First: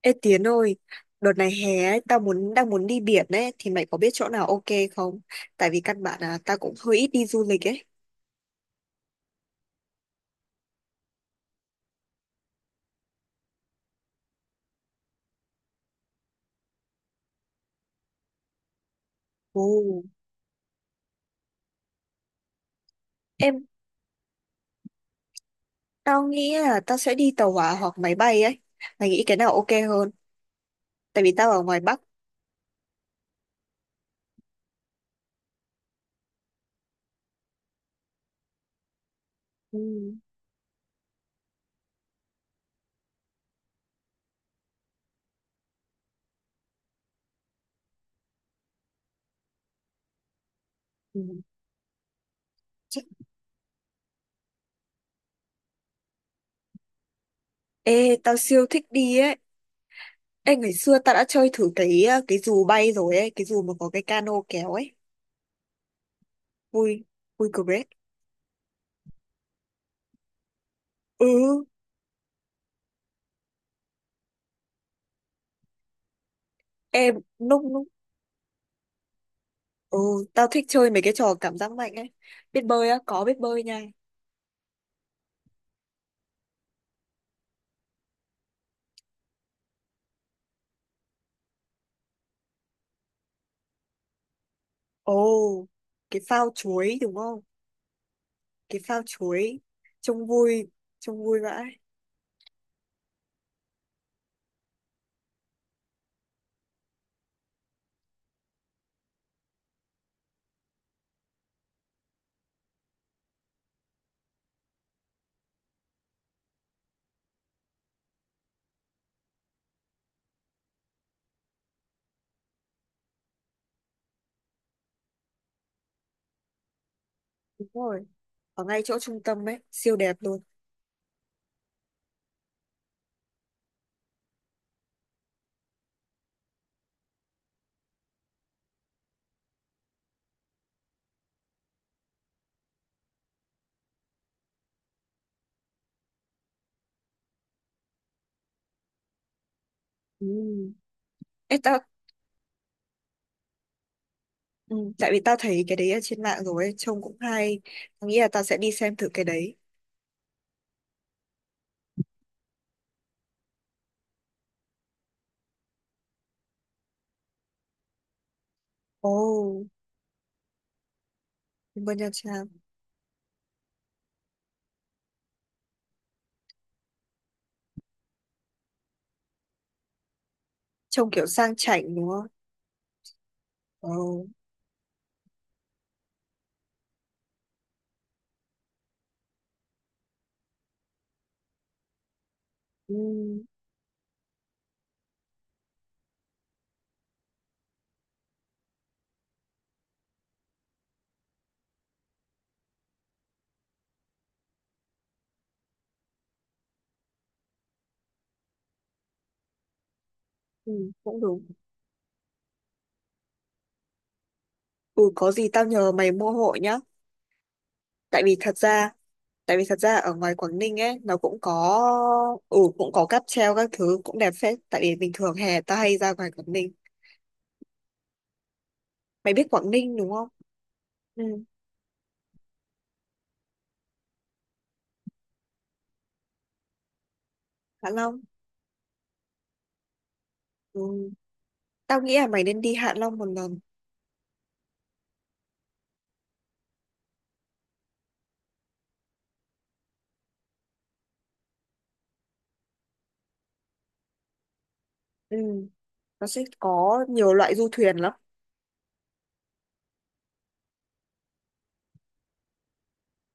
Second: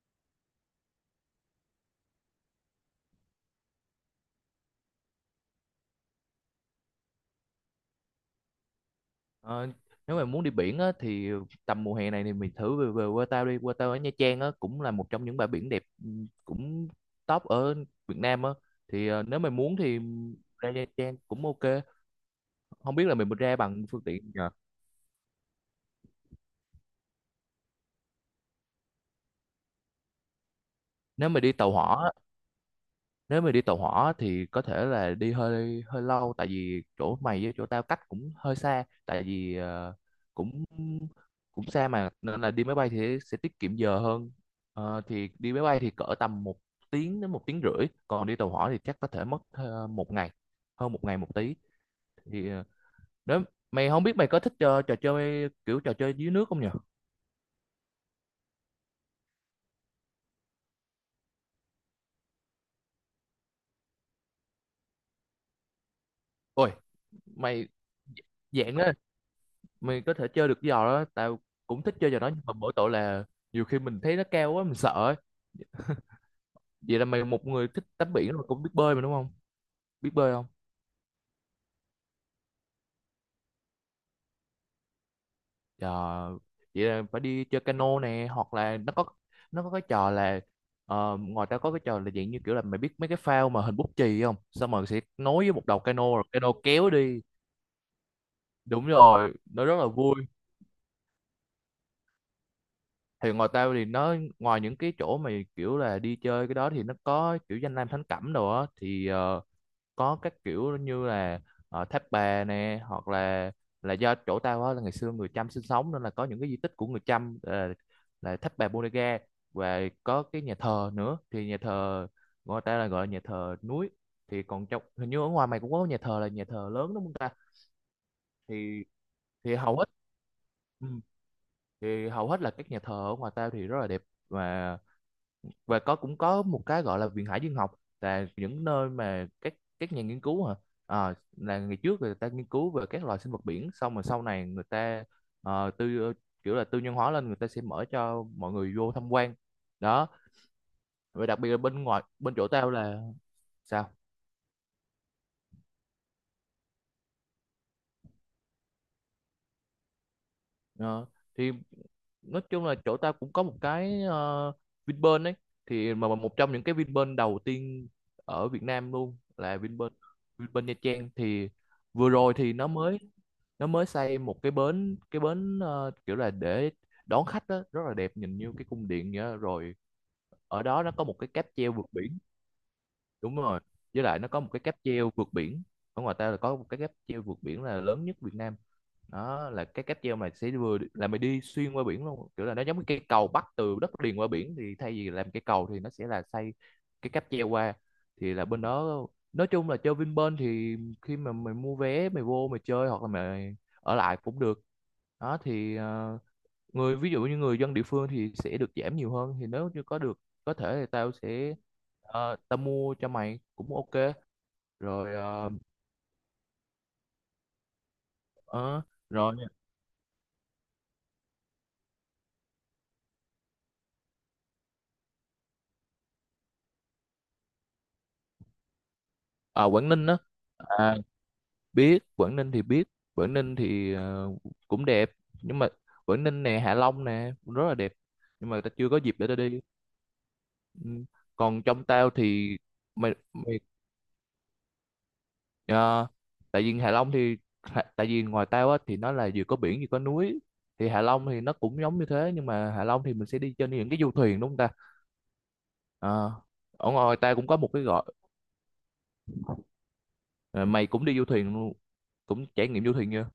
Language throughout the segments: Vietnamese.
Ê Tiến ơi, đợt này hè ấy, tao đang muốn đi biển ấy thì mày có biết chỗ nào ok không? Tại vì căn bản là tao cũng hơi ít đi du lịch ấy. Ờ, Nếu mà muốn đi biển á, thì tầm mùa hè này thì mình thử về Vũng Tàu đi. Vũng Tàu ở Nha Trang á, cũng là một trong những bãi biển đẹp cũng top ở Việt Nam á. Thì nếu mà muốn thì Ồ. ra Nha Trang cũng ok. Không biết là mình ra Em bằng phương tiện gì nhờ. Tao nghĩ là tao sẽ đi tàu hỏa hoặc máy bay ấy. Mày nghĩ cái nào ok hơn? Tại Nếu vì mà tao đi ở tàu ngoài Bắc. hỏa nếu mà đi tàu hỏa thì có thể là đi hơi hơi lâu tại vì chỗ mày với chỗ tao cách cũng hơi xa tại vì Ừ. Cũng cũng xa mà, nên là đi máy bay thì sẽ tiết kiệm giờ hơn. Thì đi máy bay thì cỡ tầm một tiếng đến một tiếng rưỡi, còn đi tàu hỏa thì chắc có thể mất một ngày, hơn một ngày Ừ. một tí. Thì Chắc- nếu mày không biết mày có thích trò chơi, kiểu trò chơi dưới nước không nhỉ? Ê, tao siêu thích đi ấy. Ê, ngày xưa tao đã chơi thử cái cái dù bay rồi ấy, cái dù mà có cái cano kéo ấy. Ôi, Vui, vui cực mày ấy. dạng đó mày có thể chơi được cái giò đó. Tao Ừ, cũng thích chơi trò đó nhưng mà mỗi tội là nhiều khi mình thấy nó cao quá mình sợ ấy. Vậy là em mày một người thích lúc tắm biển rồi, cũng biết bơi mà đúng không? Biết Ồ, bơi tao không? thích chơi mấy cái trò cảm giác mạnh ấy. Biết bơi á, có biết bơi nha. Trời, vậy là phải đi chơi cano nè, hoặc là nó có cái trò là ngoài ra có cái trò là dạng như kiểu là mày biết mấy cái phao mà hình bút chì không, xong rồi sẽ Ồ, nối với một đầu cano cái rồi phao cano kéo chuối đúng đi. không? Cái Đúng phao rồi, chuối nó rất là vui. trông vui, trông vui vãi. Thì ngoài tao thì nó, ngoài những cái chỗ mà kiểu là đi chơi cái đó thì nó có kiểu danh lam thắng cảnh đồ á, thì có các kiểu như là Tháp Bà nè, hoặc là do chỗ tao á là ngày xưa người Chăm sinh sống nên là có những cái di tích của người Chăm là Tháp Bà Bodega, và có cái nhà thờ nữa. Thì nhà thờ người ta là gọi là nhà thờ núi. Thì còn trong, hình như ở ngoài mày cũng có nhà thờ là nhà thờ lớn đúng không ta? Đúng rồi. Ở ngay thì chỗ trung tâm thì ấy, hầu hết, siêu đẹp luôn. ừ, thì hầu hết là các nhà thờ ở ngoài tao thì rất là đẹp. Và và cũng có một cái gọi là viện hải dương học, là những nơi mà các nhà nghiên cứu hả. Là ngày trước người ta nghiên cứu về các loài sinh vật biển, xong rồi sau này người ta ờ, tư ờ, kiểu là tư nhân hóa lên, người ta sẽ mở cho mọi người vô tham quan đó. Ừ. Và đặc biệt Ê, là tao, bên ngoài, bên chỗ tao là, sao? ừ, tại vì tao thấy cái đấy ở trên mạng rồi ấy, trông cũng hay. Tao nghĩ là tao sẽ đi xem thử cái đấy. Ờ, thì nói chung là chỗ ta cũng có một cái Vinpearl ấy, thì mà một trong những cái Vinpearl đầu tiên ở Việt Nam Ồ, luôn là Vinpearl Vinpearl Nha Trang. Thì bên Nha vừa rồi Trang. thì nó mới xây một cái bến, kiểu là để đón khách đó, rất là đẹp, nhìn như cái cung điện vậy đó. Rồi ở đó nó có Trông một kiểu cái cáp sang treo vượt chảnh đúng biển. không? Đúng rồi, với lại Ồ, nó có một cái cáp treo vượt biển, ở ngoài ta là có một cái cáp treo vượt biển là lớn nhất Việt Nam. Đó là cái cáp treo mà sẽ vừa là mày đi xuyên qua biển luôn, kiểu là nó giống như ừ, cây cầu bắc từ đất liền qua biển, thì thay vì làm cây cầu thì nó sẽ là xây cái cáp treo qua. Thì là bên đó, nói chung là chơi Vinpearl thì khi mà mày mua vé mày vô mày chơi, hoặc là mày ở lại cũng được đó. Thì ví dụ như người dân địa phương thì sẽ được giảm nhiều hơn, thì nếu như có thể thì ừ, tao cũng đúng. sẽ, tao mua cho mày cũng ok. Ừ, rồi có gì ờ, tao nhờ mày mua hộ nhá. Tại vì thật ờ, ra rồi tại vì thật ra ở ngoài Quảng Ninh ấy nó cũng có, ừ, cũng có cáp treo các thứ cũng đẹp phết. Tại vì bình thường hè tao hay ra ngoài Quảng Ninh. Mày biết à, Quảng Quảng Ninh Ninh đúng đó, không? à, Ừ, biết Quảng Ninh thì cũng đẹp. Nhưng mà Quảng Ninh nè, Hạ Long nè, cũng rất là Hạ đẹp, Long. nhưng mà tao chưa có dịp để tao đi. Ừ. Ừ, Còn trong tao tao nghĩ là mày thì, nên đi Hạ mày Long một lần. mày Ờ, tại vì Hạ Long thì, tại vì ngoài tao á thì nó là vừa có biển vừa có núi, thì Hạ Long thì nó cũng giống như thế, nhưng mà Hạ Long thì mình sẽ đi trên những cái du thuyền đúng không ta. Ừ, nó Ờ, sẽ Ở có ngoài nhiều ta cũng loại có du một cái thuyền gọi lắm. ờ, mày cũng đi du thuyền luôn, cũng trải nghiệm du thuyền chưa.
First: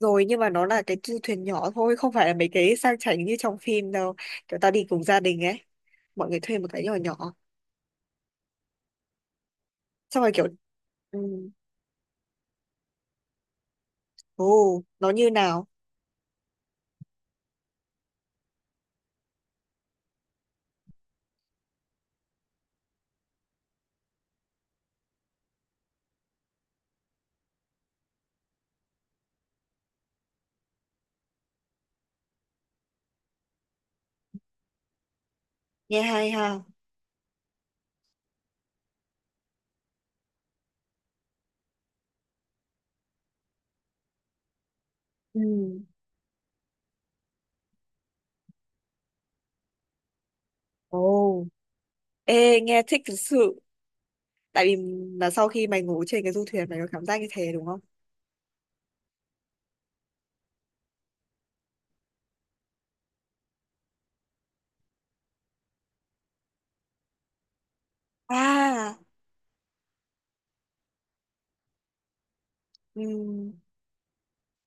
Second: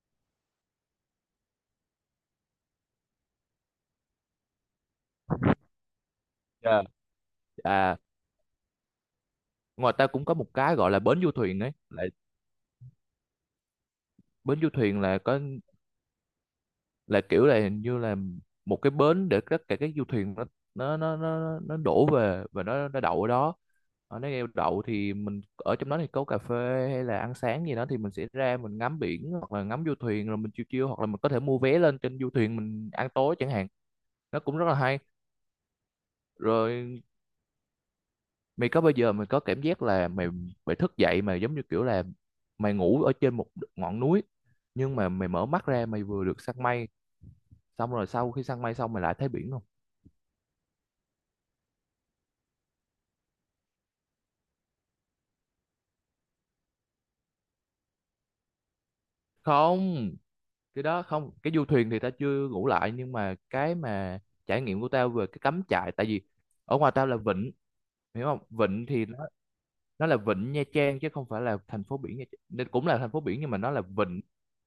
Rồi, nhưng mà nó là cái du thuyền nhỏ thôi, không phải là mấy cái sang chảnh như trong phim đâu, kiểu tao đi cùng gia đình ấy, mọi người thuê một Dạ, cái nhỏ nhỏ. à, ngoài ta Xong cũng rồi có kiểu, một cái gọi là ừ, bến du thuyền ấy, là bến du ồ thuyền nó là như có, nào. là kiểu là hình như là một cái bến để tất cả các du thuyền nó nó đổ về và nó đậu ở đó. Ở nếu eo đậu thì mình ở trong đó thì có cà phê hay là ăn sáng gì đó, thì mình sẽ ra mình ngắm biển hoặc là ngắm du thuyền, rồi mình chiêu chiêu, hoặc là mình có thể mua vé lên trên du thuyền mình ăn tối chẳng hạn. Nó cũng rất là hay. Nghe hay ha. Rồi mày có bao giờ mày có cảm giác là mày mày thức dậy mà giống như kiểu là mày ngủ ở trên một ngọn núi, nhưng mà mày mở mắt Ừ. ra mày vừa được săn mây, xong rồi sau khi săn mây xong mày lại thấy biển không? Ồ. Ê, nghe thích thực sự. Tại vì là sau khi mày ngủ trên cái du thuyền mày có cảm giác như thế đúng không? Không, cái đó không, cái du thuyền thì tao chưa ngủ lại, nhưng mà cái mà trải nghiệm của tao về cái cắm trại, tại vì ở ngoài tao là vịnh, hiểu không, vịnh À, thì nó là vịnh Nha Trang chứ không phải là thành phố biển Nha Trang. Nên cũng là thành phố biển, nhưng ừ. mà nó là vịnh.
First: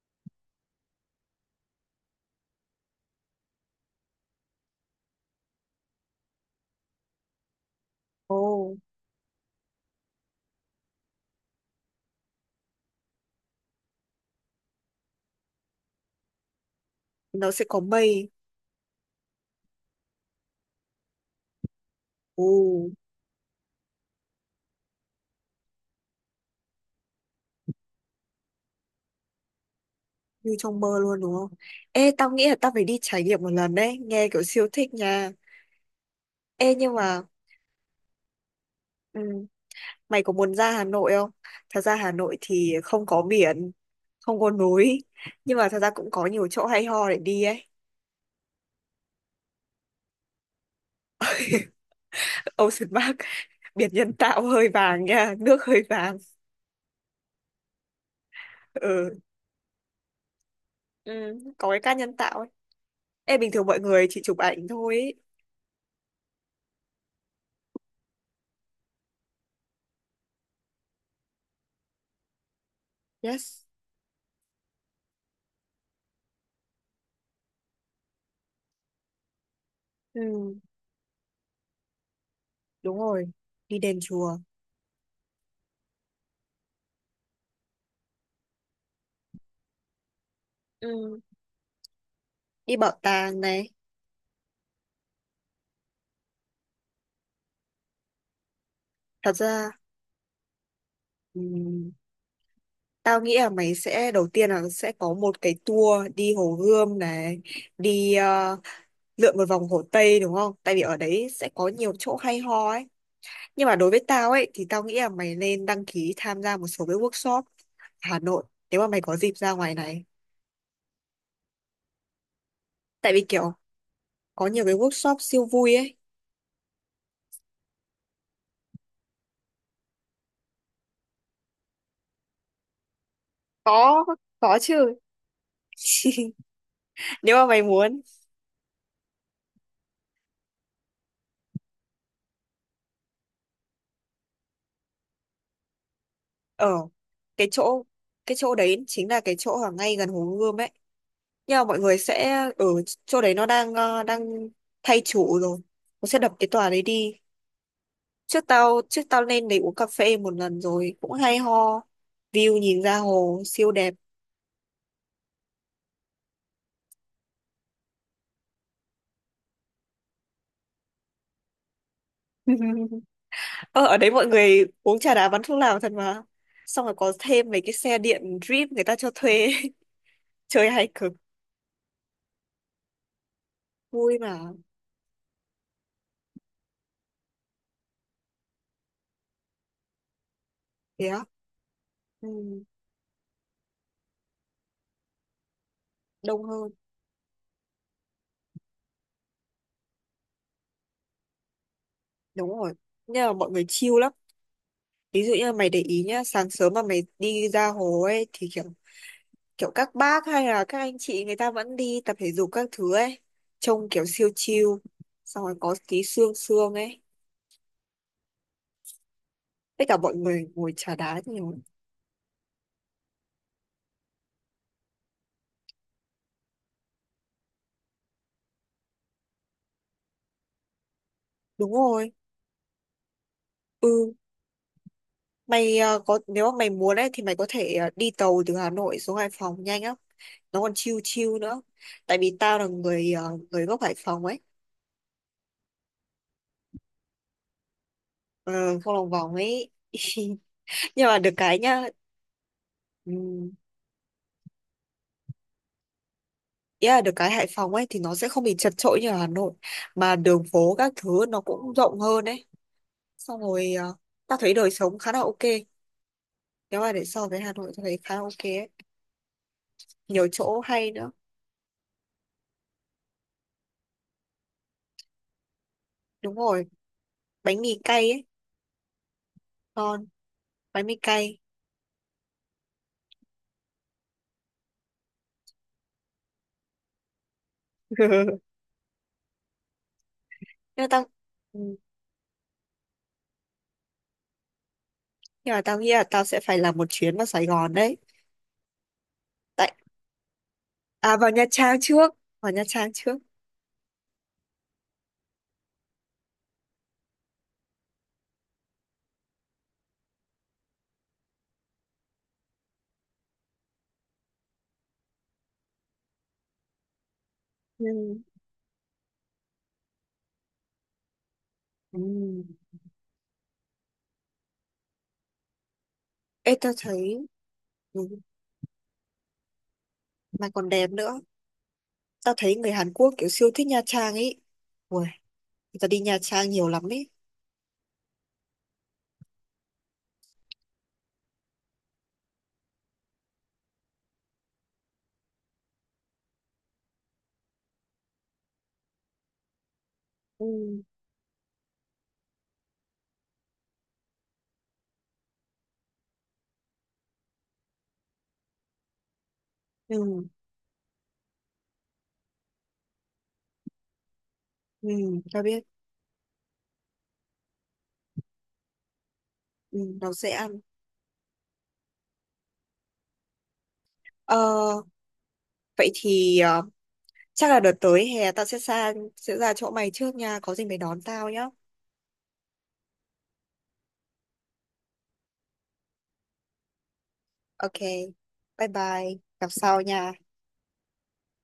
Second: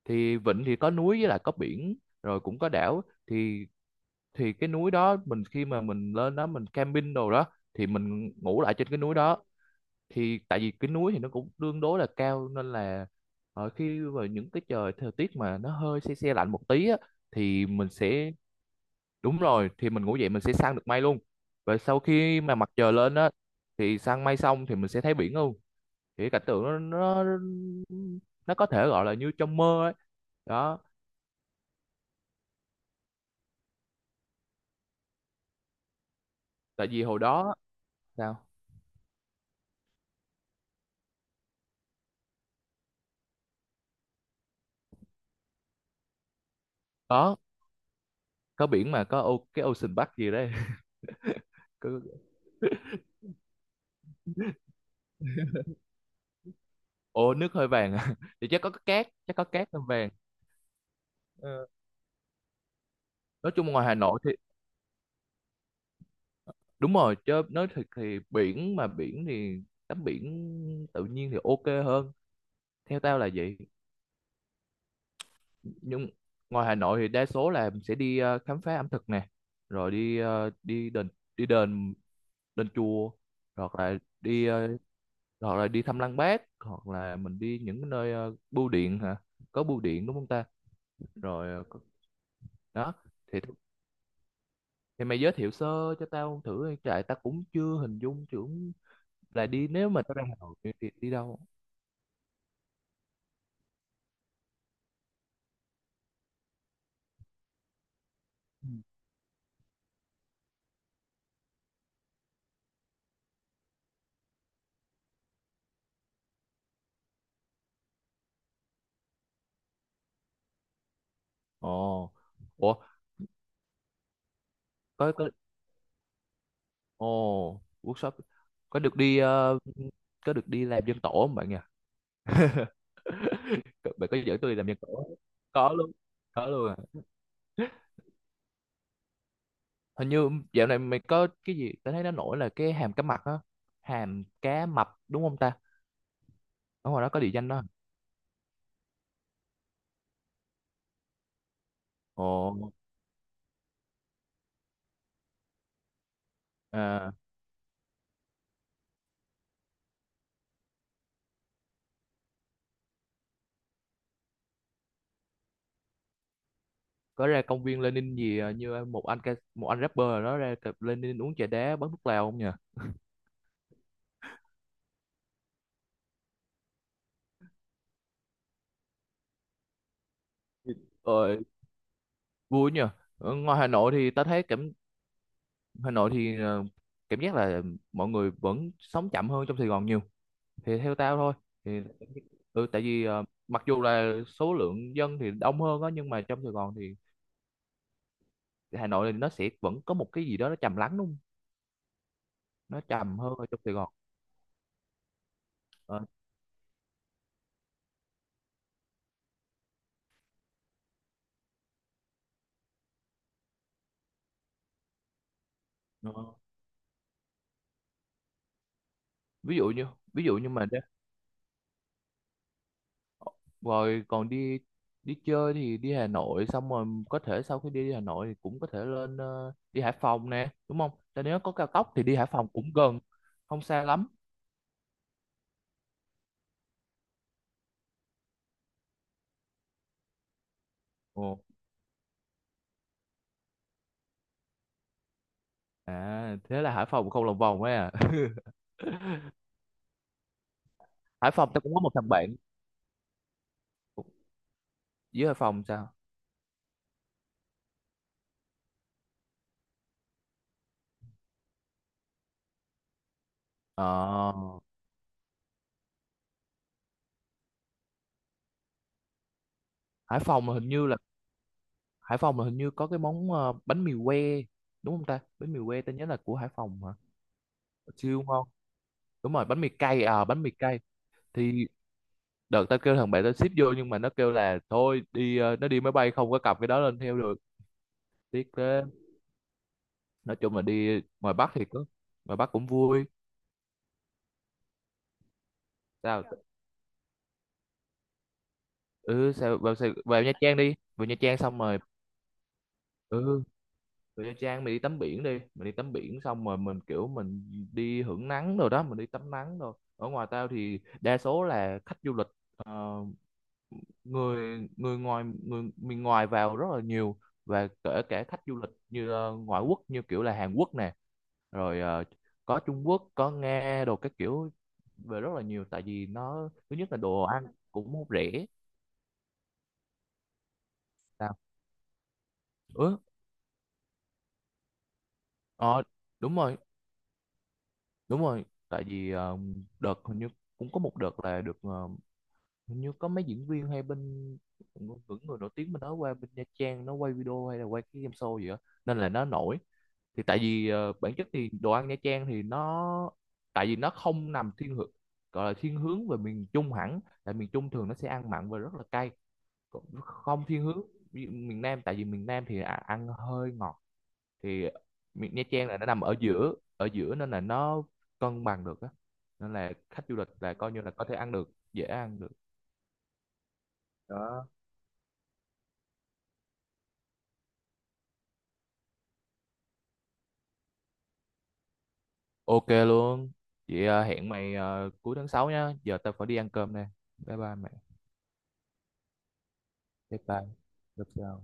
Thì vịnh thì có núi với lại có biển, rồi cũng có đảo. Thì thì cái núi đó mình, khi mà mình lên đó mình camping đồ đó thì mình Ồ, ngủ lại trên cái núi đó. Thì tại vì cái núi thì nó cũng tương đối là cao, nên là ở khi vào những cái thời tiết mà nó hơi se se lạnh một tí á, nó sẽ thì có mình mây. sẽ, đúng rồi, thì mình ngủ dậy mình sẽ săn được mây luôn, và sau khi Ồ, mà mặt trời lên á thì săn mây xong thì mình sẽ thấy biển luôn. Thì cái cảnh tượng nó, nó có thể gọi là như trong mơ ấy, như trong đó. mơ luôn đúng không. Ê, tao nghĩ là tao phải đi trải nghiệm một lần đấy, nghe kiểu siêu thích nha. Ê, Tại nhưng vì hồi mà đó, sao? ừ, mày có muốn ra Hà Nội không? Thật ra Hà Nội thì không có biển, không có núi, nhưng mà thật ra cũng có nhiều chỗ hay ho để có đi ấy. có biển mà, có ô, cái Ocean Park gì đấy có, Ocean Park. Biển nhân tạo hơi vàng nha, nước hơi vàng. ô, nước hơi vàng à thì chắc có cái cát, Ừ, chắc có cát hơi vàng. ừ Ờ, có cái cát nhân tạo. Ê, bình nói thường chung mọi ngoài Hà người Nội, chỉ chụp ảnh thôi ý. đúng rồi, chứ nói thiệt thì biển mà, biển thì tắm biển tự nhiên thì ok hơn, theo tao là vậy. Yes, Nhưng ngoài Hà Nội thì đa số là mình sẽ đi khám phá ẩm thực nè, rồi đi ờ, ừ, đi đền đền đúng chùa, rồi. hoặc Đi là đền chùa, đi ờ, hoặc là đi thăm Lăng Bác, hoặc là mình đi những nơi bưu điện hả, có bưu điện đúng không ta, ừ. rồi Đi bảo đó. thì tàng này. thì mày giới thiệu sơ cho tao thử, tại tao cũng chưa hình dung tưởng Thật là đi, ra, nếu mà tao ra Hà Nội thì đi đâu. ừ, tao nghĩ là mày sẽ đầu tiên là sẽ có một cái tour đi Hồ Gươm này, đi lượn một vòng Hồ Tây đúng không? Tại vì ở đấy sẽ có nhiều chỗ hay ho ấy. Nhưng mà đối với tao ấy thì tao nghĩ là mày nên đăng ký tham gia một số cái workshop Hà Nội nếu mà mày có dịp ra ngoài này. Ồ, ủa, Tại vì kiểu có nhiều cái có workshop có siêu vui ấy. Workshop, có được đi ờ, có được đi làm dân tổ không bạn nhỉ? Có, Bạn có dẫn tôi đi có làm dân tổ chứ. không? Có luôn. Có luôn à. Nếu mà mày muốn Hình như dạo này mày có cái gì tao thấy nó nổi là cái hàm cá mập á, hàm cá mập đúng không ta? ở Ở ngoài đó có địa cái danh đó. chỗ cái chỗ đấy, chính là cái chỗ ở ngay gần Hồ Gươm ấy, nhưng mà mọi người sẽ Ồ, ở chỗ đấy. Nó đang đang thay chủ rồi, nó sẽ đập cái tòa đấy à, đi. Trước tao lên đấy uống cà phê một lần rồi cũng hay ho, view nhìn ra hồ siêu đẹp. có ra công viên Lenin gì à, như một anh rapper ở đó ra cặp Lenin uống trà đá bắn thuốc lào không nhỉ? Ờ, ở đấy mọi người uống trà đá bắn thuốc lào thật mà, xong rồi có thêm mấy cái xe điện drip người ta cho thuê. Chơi hay cực. Ờ, vui nhỉ. Ở ngoài Hà Nội thì Vui tao thấy mà. Hà Nội thì cảm giác là mọi người vẫn sống chậm hơn trong Sài Gòn nhiều, thì theo Thế tao á. thôi. Thì Ừ, tại vì mặc dù là số lượng dân thì đông hơn á nhưng mà trong đông Sài hơn. Gòn thì, Hà Nội thì nó sẽ vẫn có một cái gì đó nó trầm lắng đúng không, Đúng rồi. nó trầm Nhưng mà hơn ở mọi trong người Sài chill Gòn. lắm. Ví dụ như mày để ý Ờ, nhá, sáng sớm mà mày đi ra hồ ấy thì kiểu, kiểu các bác hay là các anh chị người ta vẫn đi tập thể dục các thứ ấy, trông kiểu siêu chill. Xong rồi có tí ờ. sương sương ấy. ví dụ Tất như cả mọi ví dụ người như ngồi trà đá nhiều. rồi còn đi đi chơi, thì đi Hà Nội xong rồi có thể sau khi đi Hà Nội thì cũng có thể lên đi Hải Phòng nè đúng không. Tại nếu có cao Đúng tốc thì rồi. đi Hải Phòng cũng gần, không xa lắm. Ừ, mày có nếu mà mày muốn ấy thì mày có thể đi tàu từ Hà Nội xuống Hải Phòng nhanh lắm. Nó còn chill chill nữa. Tại vì tao là người người gốc Hải Phòng ấy. À, thế là Hải Phòng không lòng vòng ấy à? Ờ, không lòng vòng ấy. Nhưng mà Hải được Phòng cái tao cũng có nhá. một thằng bạn Ừ, dưới Hải Phòng, sao? ý là được cái Hải Phòng ấy thì nó sẽ không bị chật chội như ở Hà Nội, mà đường phố các thứ nó cũng rộng hơn ấy, xong rồi Ờ, ta thấy đời sống khá là ok, nếu mà để so với Hà Nội tôi thấy khá là ok ấy. Hải Nhiều Phòng là chỗ hình như hay là nữa. Hải Phòng là hình như có cái món bánh mì que đúng không ta? Bánh mì que tao nhớ là Đúng của Hải rồi, Phòng hả? bánh mì cay Siêu ấy. ngon. Đúng rồi, bánh mì Ngon, cay, à, bánh mì cay. bánh mì cay. Thì đợt tao kêu thằng bạn tao ship vô, nhưng mà nó kêu là thôi đi nó đi máy bay không có cặp cái đó lên theo được. Nhưng Tiếc thế. Nói chung là mà đi tao, ngoài Bắc ừ, thì có, ngoài Bắc cũng vui. nhưng mà tao nghĩ là tao Sao? sẽ phải làm một chuyến vào Sài Gòn đấy. Ừ, sao Tại vào, vào Nha Trang đi. Vào Nha à vào Trang Nha xong Trang rồi, trước, vào Nha Trang trước. ừ về Nha Trang mình đi tắm biển đi, mình đi tắm biển xong rồi mình đi hưởng nắng rồi đó, mình đi tắm nắng rồi. Ở ngoài tao thì đa số là khách du lịch, ờ, người người ngoài người miền ngoài vào rất là nhiều, và kể Ừ. cả khách du lịch như ngoại quốc như kiểu là Hàn Quốc nè, rồi Ừ. Có Trung Quốc có Nga đồ các kiểu về rất là nhiều, tại vì nó Ê tao thứ nhất là đồ thấy ăn ừ, cũng rẻ. mà còn đẹp nữa. Sao? Tao thấy người Hàn Ừ, Quốc kiểu siêu thích Nha Trang ấy. Ui, người ờ, ta đi Nha đúng Trang rồi, nhiều lắm ấy. đúng rồi, tại vì đợt hình như cũng có một đợt là được hình như có mấy diễn viên hay bên, những người nổi tiếng bên đó qua bên Nha Trang nó quay video hay là quay cái game show gì đó, nên là nó nổi. Thì tại vì Ừ. Bản chất thì đồ ăn Nha Trang thì nó, tại vì nó không nằm thiên hướng, gọi là thiên hướng về miền Trung hẳn, tại miền Trung thường nó sẽ ăn mặn và rất là cay. Còn Ừ. không thiên hướng ví dụ miền Nam, tại vì miền Nam thì ăn hơi ngọt. Thì Ừ, tao Nha biết. Trang là nó nằm ở giữa, ở giữa nên là nó cân bằng được á, nên là Ừ, khách nó du lịch dễ ăn. là coi như là có thể ăn được, dễ ăn được ờ, đó. vậy thì ờ, chắc là đợt tới hè tao sẽ sang sẽ ra chỗ mày trước nha, có gì mày đón tao nhá. Ok luôn. Chị hẹn mày cuối tháng 6 nhá, giờ tao phải đi ăn cơm nè. Bye bye mày. Ok. Bye bye, gặp sau nha. Bye bye. Gặp sau.